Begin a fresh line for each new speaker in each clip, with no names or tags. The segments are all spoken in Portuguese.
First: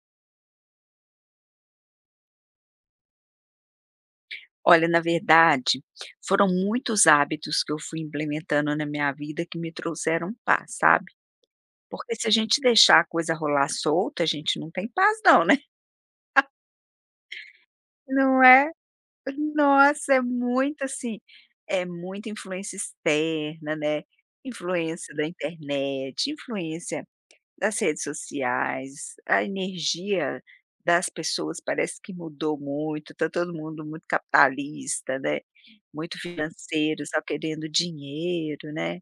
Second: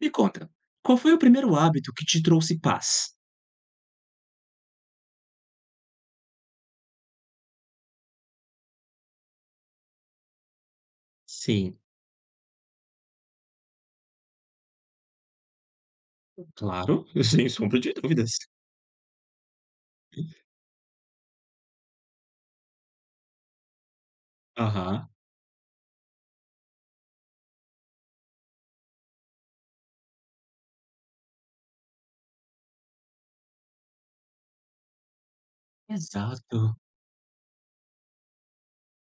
Me conta, qual foi o primeiro hábito que te trouxe paz?
Olha, na verdade, foram muitos hábitos que eu fui implementando na minha vida que me trouxeram paz, sabe.
Sim,
Porque se a gente deixar a coisa rolar solta, a gente não tem paz não, né.
claro, sem sombra de dúvidas.
Não é? Nossa, é muito assim, é muita influência externa, né,
Aham,
influência da internet, influência das redes sociais, a energia das pessoas parece que mudou muito, tá todo mundo muito capitalista, né, muito
exato,
financeiro, só querendo dinheiro, né,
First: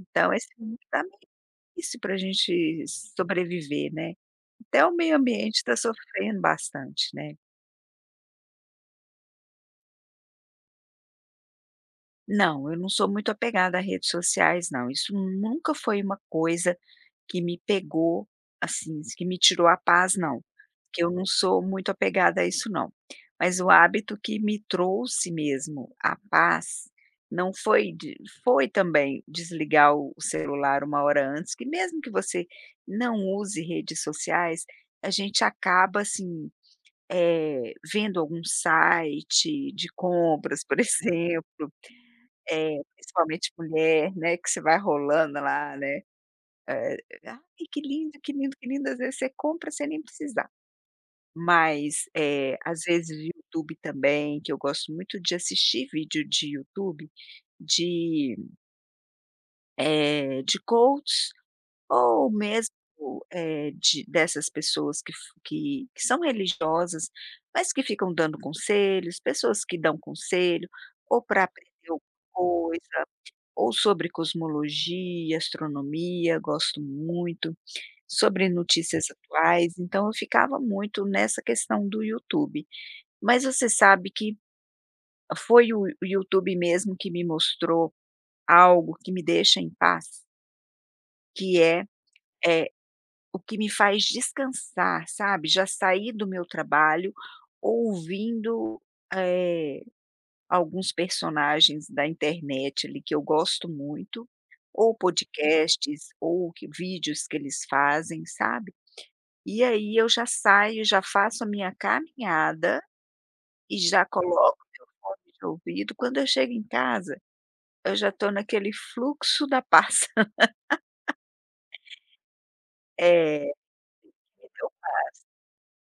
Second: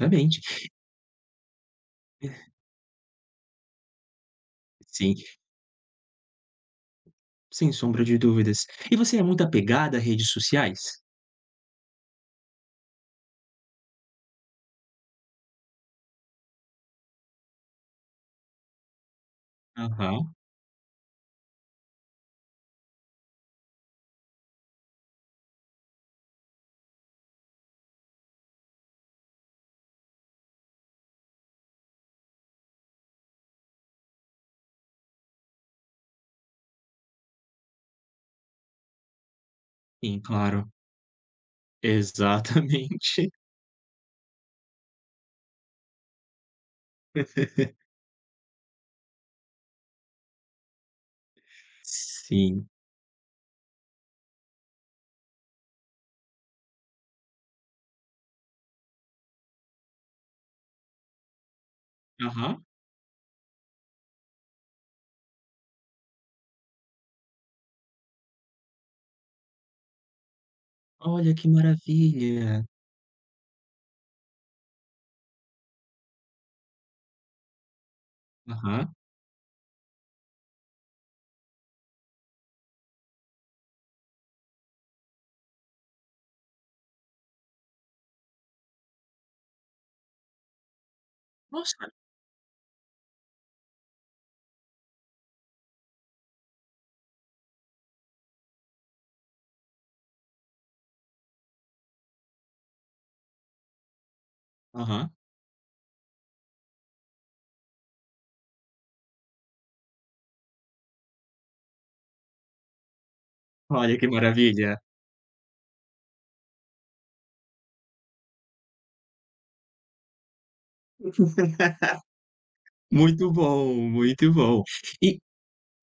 então esse mundo tá meio difícil pra gente sobreviver, né, até o
Sim,
meio ambiente está sofrendo bastante, né.
sem sombra de dúvidas. E você é muito apegada a redes sociais?
Não, eu não sou muito apegada a redes sociais não, isso nunca foi uma coisa que me pegou, assim, que me tirou a paz
Aham,
não, que eu não sou muito apegada a isso não. Mas o hábito que me trouxe mesmo a paz, não foi de, foi também desligar o celular uma hora antes, que mesmo que você não use redes sociais, a gente acaba, assim, vendo algum site de
sim,
compras,
claro.
por exemplo,
Exatamente.
principalmente mulher, né, que você vai rolando lá, né. Ai, que lindo, que lindo, que lindo. Às vezes você compra sem nem precisar. Mas,
Sim.
às vezes o YouTube também, que eu gosto muito de assistir vídeo de YouTube de, de coaches ou
Aham.
mesmo, de dessas pessoas que são religiosas, mas que ficam dando conselhos, pessoas que dão conselho ou
Olha
para
que
aprender alguma
maravilha.
coisa, ou sobre cosmologia, astronomia, gosto muito. Sobre
Aham.
notícias atuais, então eu ficava muito nessa questão do YouTube. Mas você sabe que foi o YouTube mesmo que me mostrou algo que me deixa em paz, que é
Nossa.
é o que me faz descansar, sabe, já saí do meu trabalho ouvindo, eh, alguns personagens da internet ali que eu gosto muito, ou
Aham.
podcasts ou que vídeos que eles fazem, sabe. E aí eu já saio, já faço a minha caminhada e
Olha
já
que
coloco
maravilha.
meu fone de ouvido. Quando eu chego em casa, eu já estou naquele fluxo da passa.
Muito
Eh,
bom, muito bom.
eu
E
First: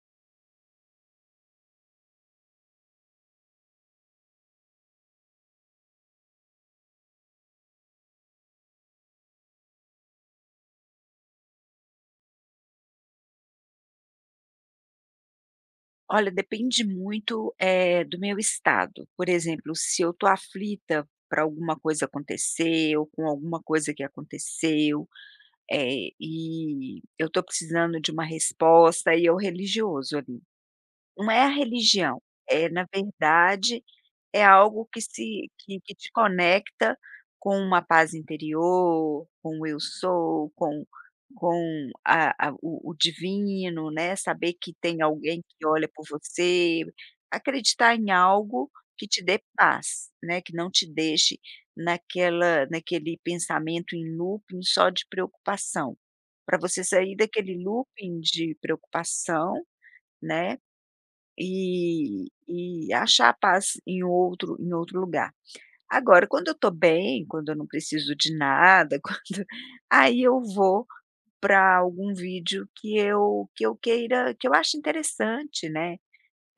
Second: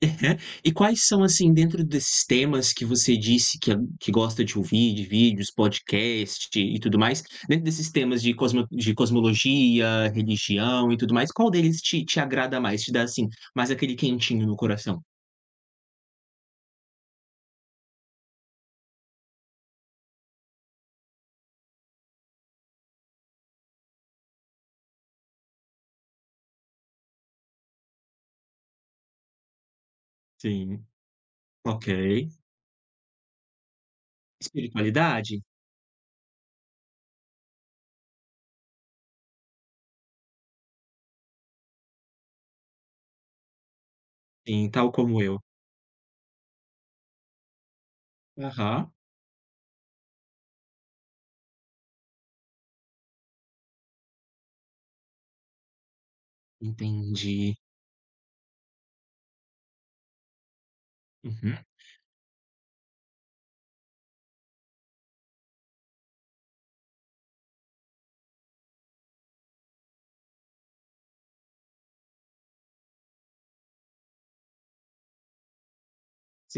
Uhum. E quais são, assim, dentro desses temas que você disse que é, que gosta de ouvir, de vídeos, podcast e tudo mais, dentro desses temas de cosmologia, religião e tudo mais, qual deles te agrada mais? Te dá, assim, mais aquele quentinho no coração?
olha, depende muito, do meu estado. Por exemplo, se eu estou aflita para alguma coisa acontecer ou com alguma coisa que aconteceu, e eu estou precisando de uma resposta e é o religioso ali.
Sim,
Não é a
ok.
religião, é na verdade é algo que
Espiritualidade?
se que que te conecta com uma paz interior, com o eu sou, com a o divino, né, saber
Sim,
que
tal
tem
como eu.
alguém que olha por você, acreditar em algo
Aham,
que te dê paz, né, que não te deixe naquela naquele pensamento em looping só de preocupação. Para você sair
entendi.
daquele looping de preocupação, né,
Uhum,
e achar a paz em outro lugar. Agora, quando eu estou bem, quando eu não preciso de nada, quando aí eu vou para algum vídeo que eu queira, que eu acho interessante, né,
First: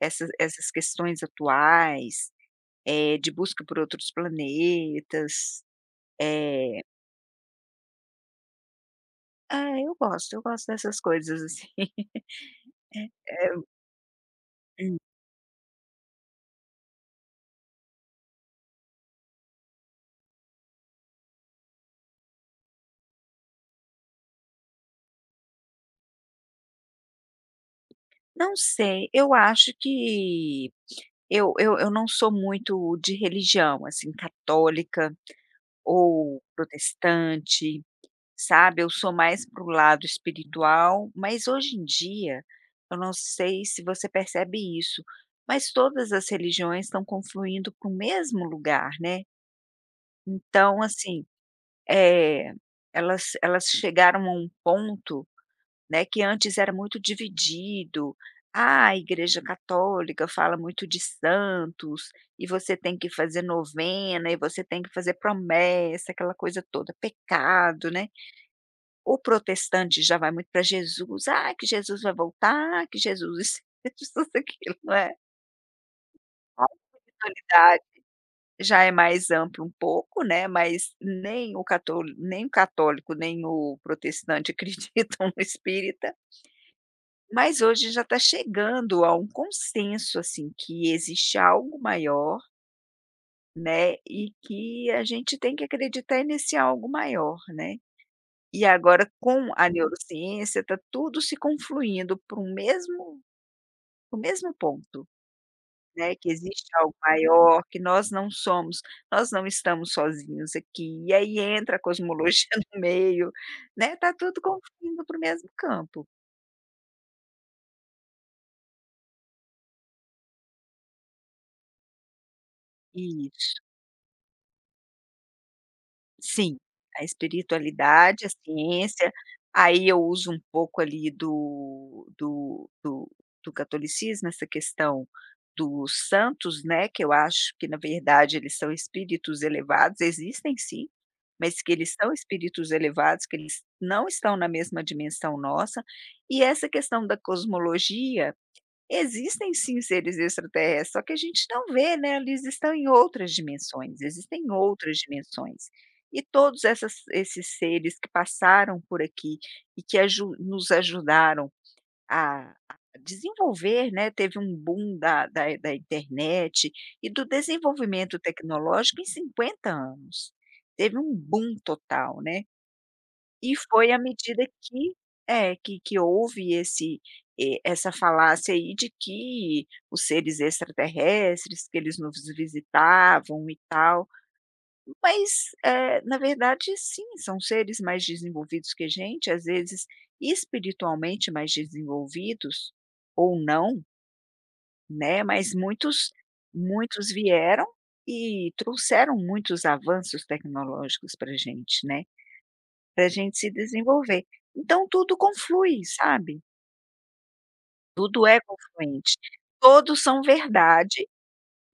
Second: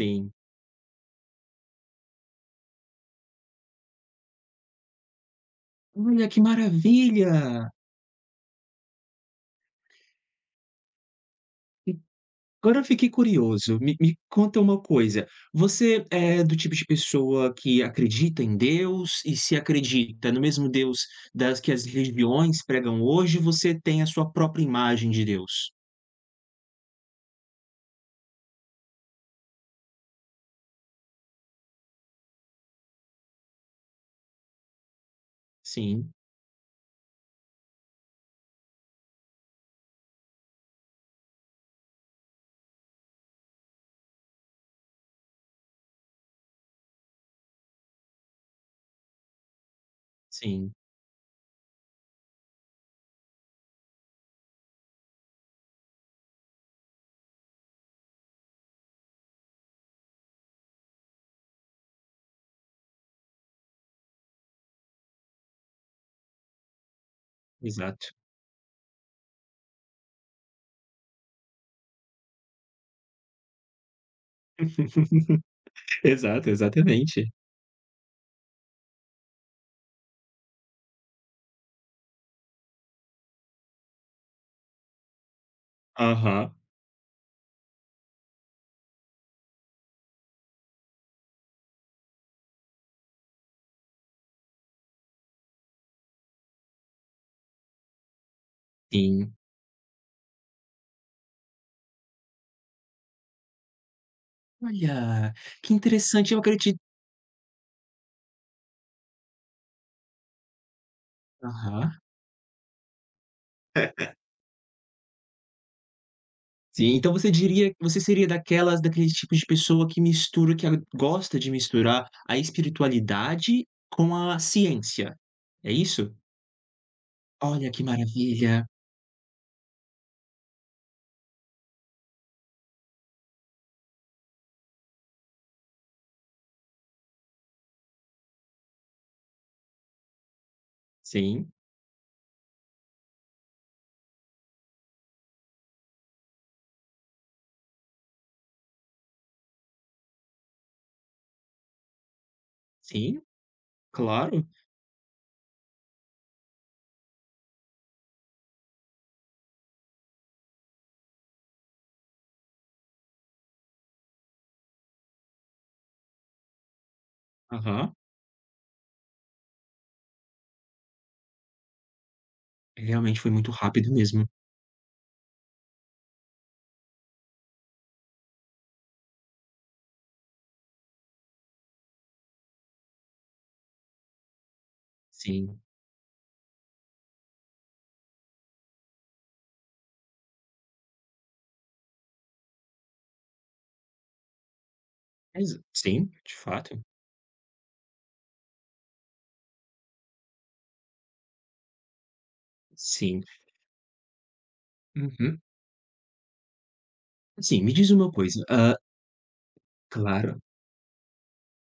essas essas questões atuais, de busca por outros planetas,
Olha, que
eh,
maravilha!
é, eu gosto dessas coisas assim.
Agora eu fiquei curioso, me conta uma coisa, você é do tipo de pessoa que acredita em Deus e se acredita no mesmo Deus das que as religiões pregam hoje, você tem a sua própria imagem de Deus?
Não sei, eu acho que eu não sou muito de religião, assim, católica
Sim,
ou protestante, sabe, eu sou mais pro lado espiritual, mas hoje em dia, eu não sei se você percebe isso, mas todas as religiões estão confluindo para o mesmo lugar, né.
sim,
Então, assim, eh, elas chegaram a um ponto, né, que antes era muito dividido. Ah, a igreja católica fala muito de santos, e você tem que fazer novena, e você tem que fazer promessa, aquela coisa toda, pecado, né.
exato.
O protestante já vai muito para Jesus, ah, que Jesus vai voltar, que Jesus isso, Jesus aquilo, não é.
Exato,
A
exatamente.
espiritualidade já é mais ampla um pouco, né, mas nem o católico, nem o protestante, acreditam no espírita.
Aham,
Mas hoje já está chegando a um consenso, assim, que existe algo maior, né, e que a gente tem que acreditar nesse algo maior, né. E agora
sim.
com a neurociência está tudo se confluindo para o mesmo ponto,
Olha, que
né, que
interessante, eu
existe
acredito
algo maior, que nós não estamos sozinhos aqui, e aí entra a
aham.
cosmologia no meio, né, está tudo confluindo para o mesmo campo.
Sim, então você diria você seria daquelas daquele tipo de pessoa que ela gosta de misturar a
Isso.
espiritualidade com a ciência, é isso?
Sim, a
Olha que
espiritualidade, a
maravilha.
ciência, aí eu uso um pouco ali do catolicismo, essa questão dos santos, né, que eu acho que na verdade eles são espíritos elevados, existem sim,
Sim,
mas que eles são espíritos elevados, que eles não estão na mesma dimensão nossa, e essa questão da cosmologia. Existem sim seres extraterrestres, só que a gente não vê, né, eles estão em
sim,
outras dimensões,
claro.
existem outras dimensões. E todos essas esses seres que passaram por aqui e que aju nos ajudaram a a desenvolver, né, teve um boom da internet e do
Aham.
desenvolvimento tecnológico em 50 anos. Teve um boom total, né.
Realmente foi muito
E
rápido
foi à
mesmo.
medida que, houve esse e essa falácia aí de que os seres extraterrestres, que eles nos visitavam e tal, mas,
Sim,
na verdade sim, são seres mais desenvolvidos que a gente, às vezes espiritualmente mais desenvolvidos, ou não, né, mas
exa sim,
muitos
de fato.
muitos vieram e trouxeram muitos avanços tecnológicos para a gente, né, para a
Sim.
gente se desenvolver. Então tudo
Uhum.
conflui, sabe?
Assim, me diz uma
Tudo é
coisa. Ah,
confluente. Todos são
claro.
verdade,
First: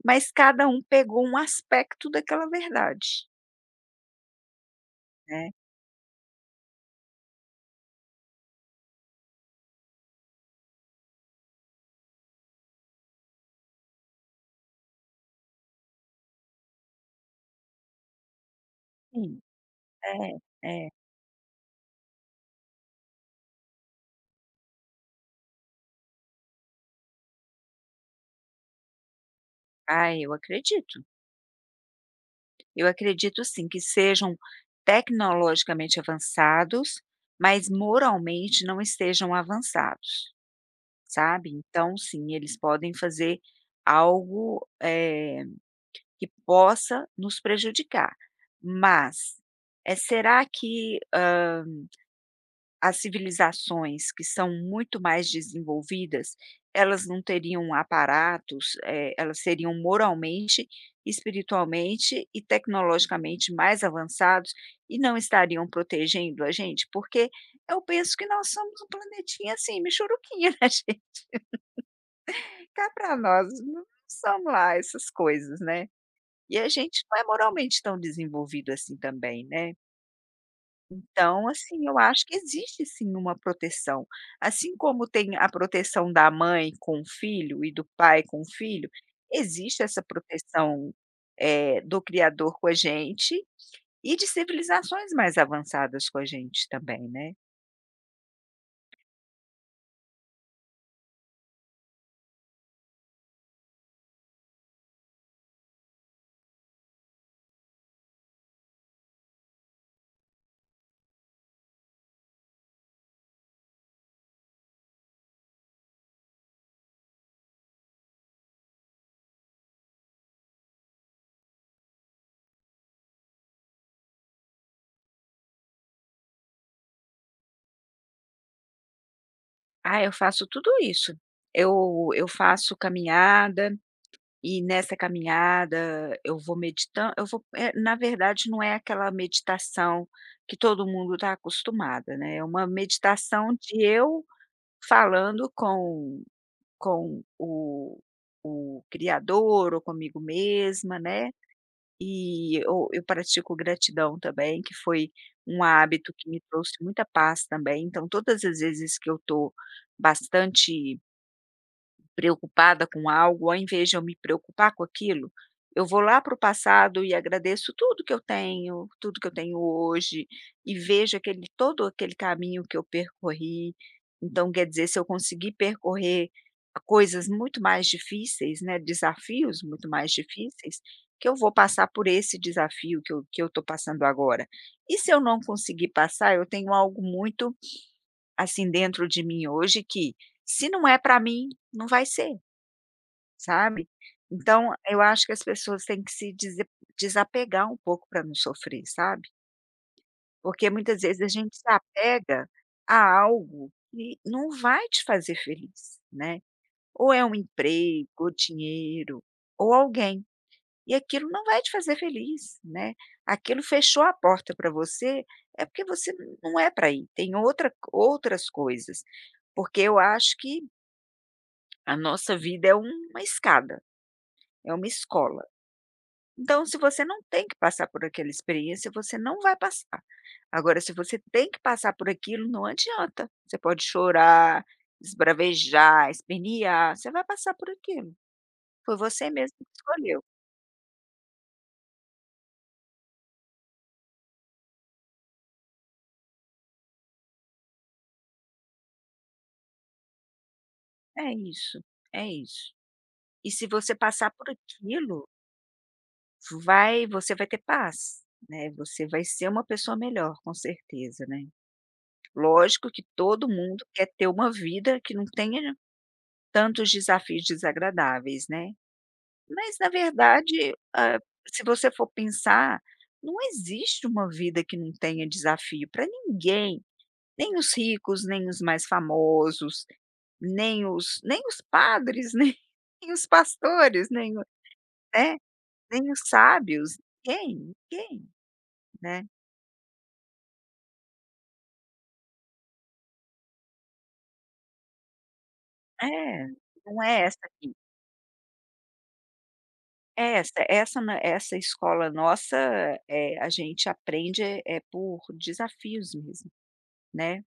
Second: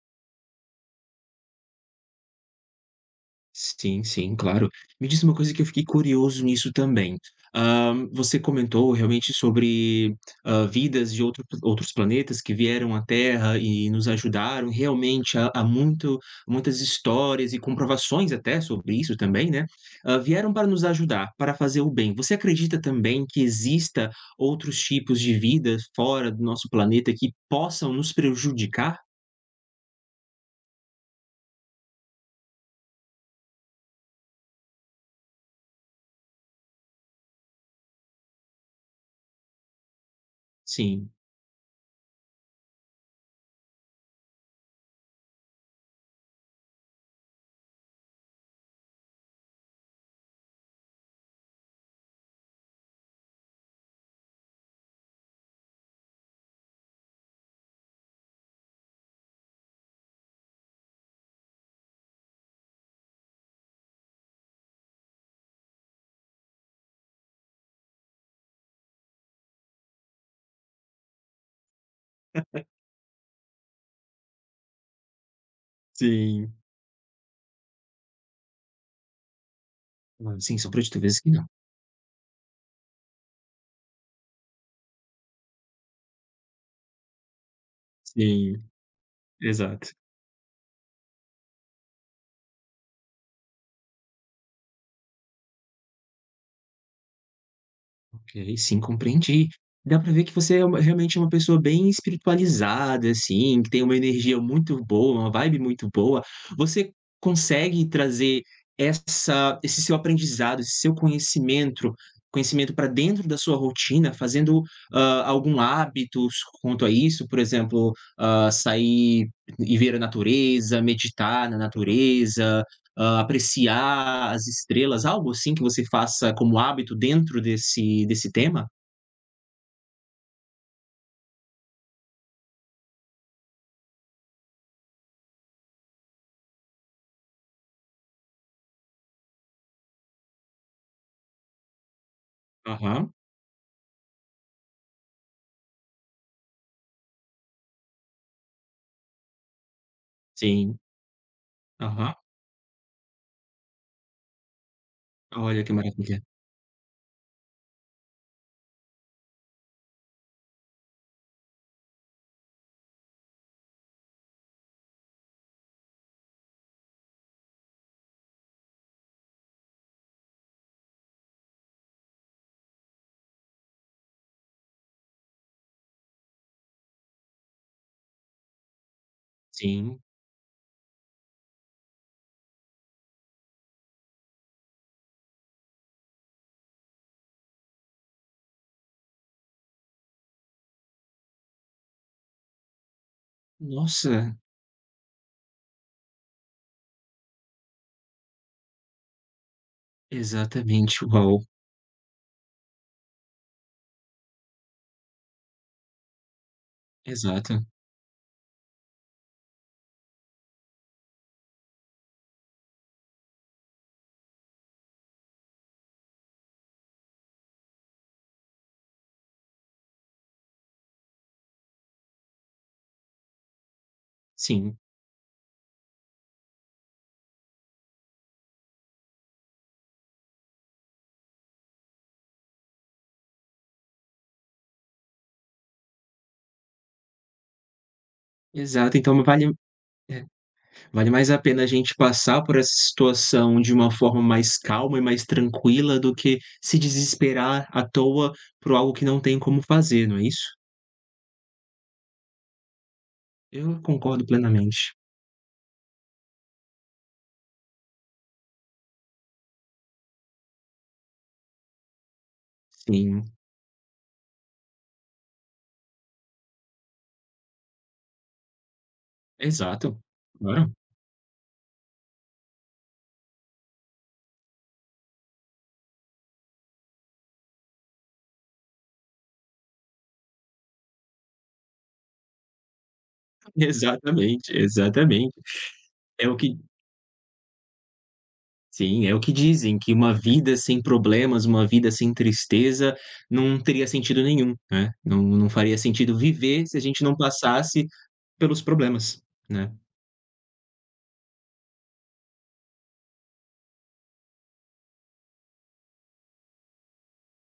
mas cada um pegou um aspecto daquela verdade,
Sim, sim, claro. Me diz uma
né.
coisa que eu fiquei curioso nisso também. Você comentou realmente sobre, vidas de outros planetas que vieram à Terra e nos ajudaram realmente a muito muitas histórias e comprovações até sobre isso
Sim.
também, né,
É,
vieram para nos
é.
ajudar, para fazer o bem. Você acredita também que exista outros tipos de vida fora do nosso planeta que possam nos prejudicar?
Ah, eu acredito. Eu acredito sim que sejam tecnologicamente avançados, mas moralmente não estejam avançados,
Sim.
sabe. Então sim, eles podem fazer algo, que possa nos prejudicar. Mas, será que, as civilizações que são muito mais desenvolvidas, elas não teriam aparatos, elas seriam moralmente, espiritualmente e tecnologicamente mais avançados e não estariam protegendo a gente? Porque eu penso que nós somos um planetinha, assim, michuruquinha, né, gente, cá pra nós, não somos lá essas coisas, né.
Sim.
E a gente não é moralmente tão desenvolvido assim também, né.
Sim, só pra te dizer que não.
Então, assim, eu acho que existe sim uma proteção. Assim como tem a proteção da mãe com o filho e do pai com o
Sim.
filho, existe
Exato.
essa proteção, do criador com a gente e de civilizações mais avançadas com a gente também, né.
Ok, sim, compreendi. Dá pra ver que você é uma realmente é uma pessoa bem espiritualizada, assim, que tem uma energia muito boa, uma vibe muito boa. Você consegue trazer essa esse seu aprendizado, esse seu conhecimento conhecimento para dentro da sua rotina, fazendo, algum hábito quanto a isso? Por exemplo, sair e ver a natureza, meditar na natureza, ah, apreciar as estrelas, algo assim que você faça como hábito dentro desse tema?
Ah, eu faço tudo isso. Eu faço caminhada. E nessa caminhada eu vou meditando, na verdade não é aquela meditação que todo mundo está acostumada, né, é uma
Aham,
meditação de eu falando com o criador ou comigo
sim,
mesma, né,
aham.
e eu pratico gratidão também, que foi um
Olha que
hábito
maravilha.
que me trouxe muita paz também, então todas as vezes que eu estou bastante preocupada com algo, ao invés de eu me preocupar com aquilo, eu vou lá para o passado e agradeço tudo que eu tenho, tudo que eu tenho hoje, e vejo aquele todo aquele caminho que eu percorri. Então, quer dizer, se eu conseguir percorrer coisas muito mais difíceis, né, desafios muito
Sim.
mais difíceis, que eu vou passar por esse desafio que eu estou passando agora. E se eu não conseguir passar, eu tenho algo muito, assim, dentro de mim hoje que, se não é para mim, não vai ser. Sabe?
Nossa,
Então, eu acho que as pessoas têm que se dese desapegar um pouco para não sofrer, sabe? Porque muitas
exatamente,
vezes a
uau,
gente se apega a algo que não vai te fazer feliz, né? Ou é um
exato,
emprego, ou dinheiro, ou alguém, e aquilo não vai te fazer feliz, né? Aquilo fechou a porta para você, é porque você não é para ir, tem outras coisas. Porque eu acho que a nossa vida é uma escada, é
sim,
uma escola. Então, se você não tem que passar por aquela experiência, você não vai passar. Agora, se você tem que passar por aquilo, não adianta. Você pode chorar, esbravejar, espernear, você vai passar por aquilo.
exato.
Foi
Então
você
vale
mesmo que escolheu.
é, vale mais a pena a gente passar por essa situação de uma forma mais calma e mais tranquila do que se desesperar à toa por algo que não tem como fazer, não é isso?
É isso, é isso. E se
Eu
você
concordo
passar por
plenamente.
aquilo, vai você vai ter paz, né, você vai ser uma pessoa melhor, com certeza, né. Lógico que
Sim,
todo mundo quer ter uma vida que não tenha tantos desafios desagradáveis, né. Mas na
exato, claro.
verdade, ah, se você for pensar, não existe uma vida que não tenha desafio para ninguém, nem os ricos, nem os mais famosos, nem os padres, nem os pastores, nem o
Exatamente, exatamente.
né, nem os
É o que
sábios, ninguém, ninguém,
sim, é o
né.
que dizem, que uma vida sem problemas, uma vida sem tristeza, não teria sentido nenhum, né. Não faria sentido
É,
viver se a gente
não
não
é essa aqui.
passasse pelos problemas, né.
É. Essa essa Na essa escola nossa, é, a gente aprende, é por desafios mesmo, né.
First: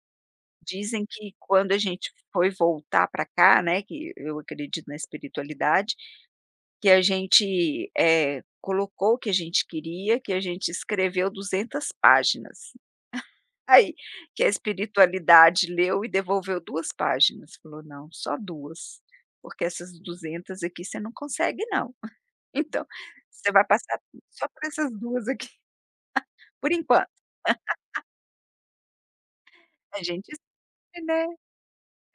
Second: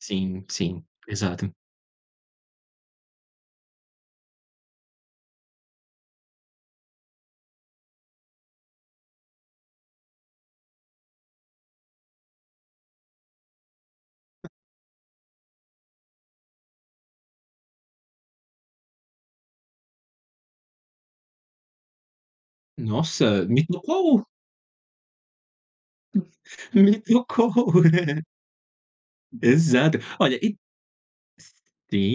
Sim, sim,
Dizem que
exato.
quando a gente foi voltar para cá, né, que eu acredito na espiritualidade, que a gente, colocou o que a gente queria, que a gente escreveu 200 páginas. Aí, que a espiritualidade leu e devolveu 2 páginas, falou: "Não, só 2, porque essas 200 aqui você não consegue não. Então,
Nossa,
você vai
me
passar
tocou, um,
só por essas 2 aqui, por
me
enquanto".
tocou. Um. Exato.
A gente
Olha, e
escolhe, né,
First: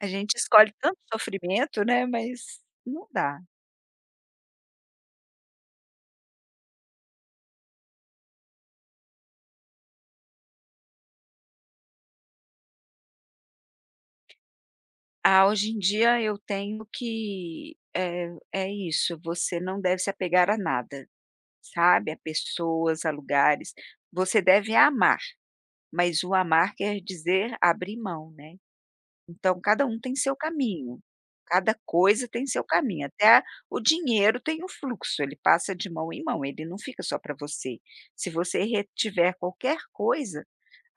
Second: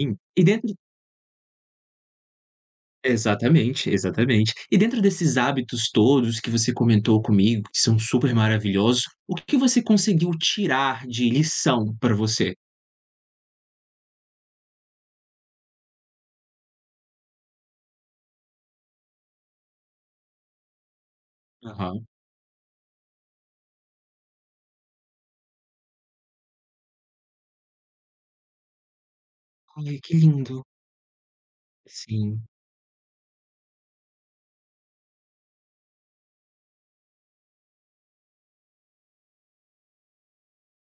a gente
e
escolhe
dentro.
tanto sofrimento, né, mas não dá.
Exatamente, exatamente. E dentro desses hábitos todos que você comentou comigo, que são super maravilhosos, o que que você conseguiu tirar de lição para você?
Ah, hoje em dia eu tenho que é isso, você não deve se apegar a nada,
Aham.
sabe, a pessoas, a lugares. Você deve amar, mas o amar quer dizer abrir mão, né. Então cada um
Ai, que
tem seu
lindo.
caminho, cada coisa tem
Sim,
seu caminho, o dinheiro tem um fluxo, ele passa de mão em mão, ele não fica só para você. Se você retiver qualquer coisa,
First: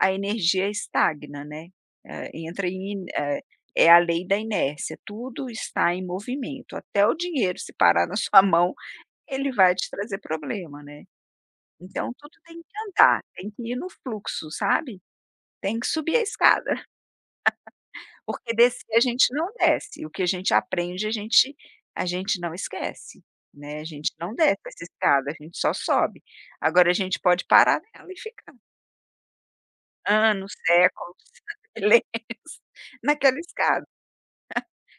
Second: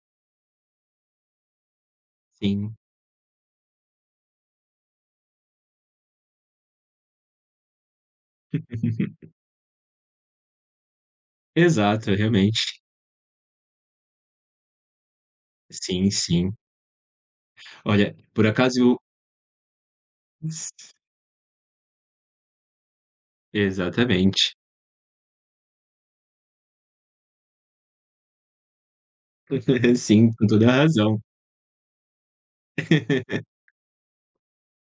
a energia estagna, né, eh, entra
sim.
em eh, é a lei da inércia, tudo está em movimento, até o dinheiro se parar na sua mão, ele vai te trazer problema, né.
Exato,
Então tudo tem que
realmente.
andar, tem que ir no fluxo, sabe, tem que
Sim,
subir a
sim.
escada.
Olha, por
Porque
acaso
descer
eu
a gente não desce, o que a gente aprende a gente não esquece, né, a gente não
exatamente.
desce essa escada, a gente só sobe, agora a gente pode parar nela e ficar.
Sim, com
Anos,
toda a
séculos,
razão.
beleza, naquela escada,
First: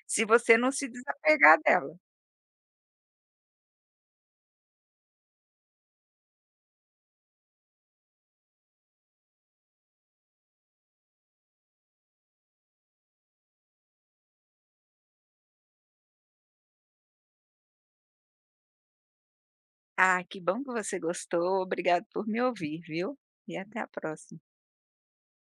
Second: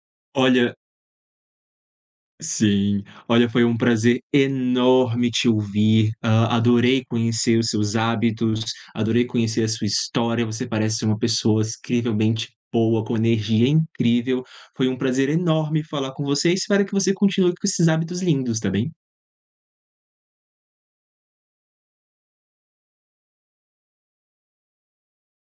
se você não
Olha.
se desapegar dela.
Sim. Olha, foi um prazer enorme te ouvir, hã, adorei conhecer os seus hábitos, adorei conhecer a sua história, você parece ser uma pessoa incrivelmente boa, com energia incrível. Foi um prazer enorme falar com você, espero que você continue com esses hábitos lindos, tá bem?
Ah, que bom que você gostou, obrigado por me ouvir, viu. E até a próxima.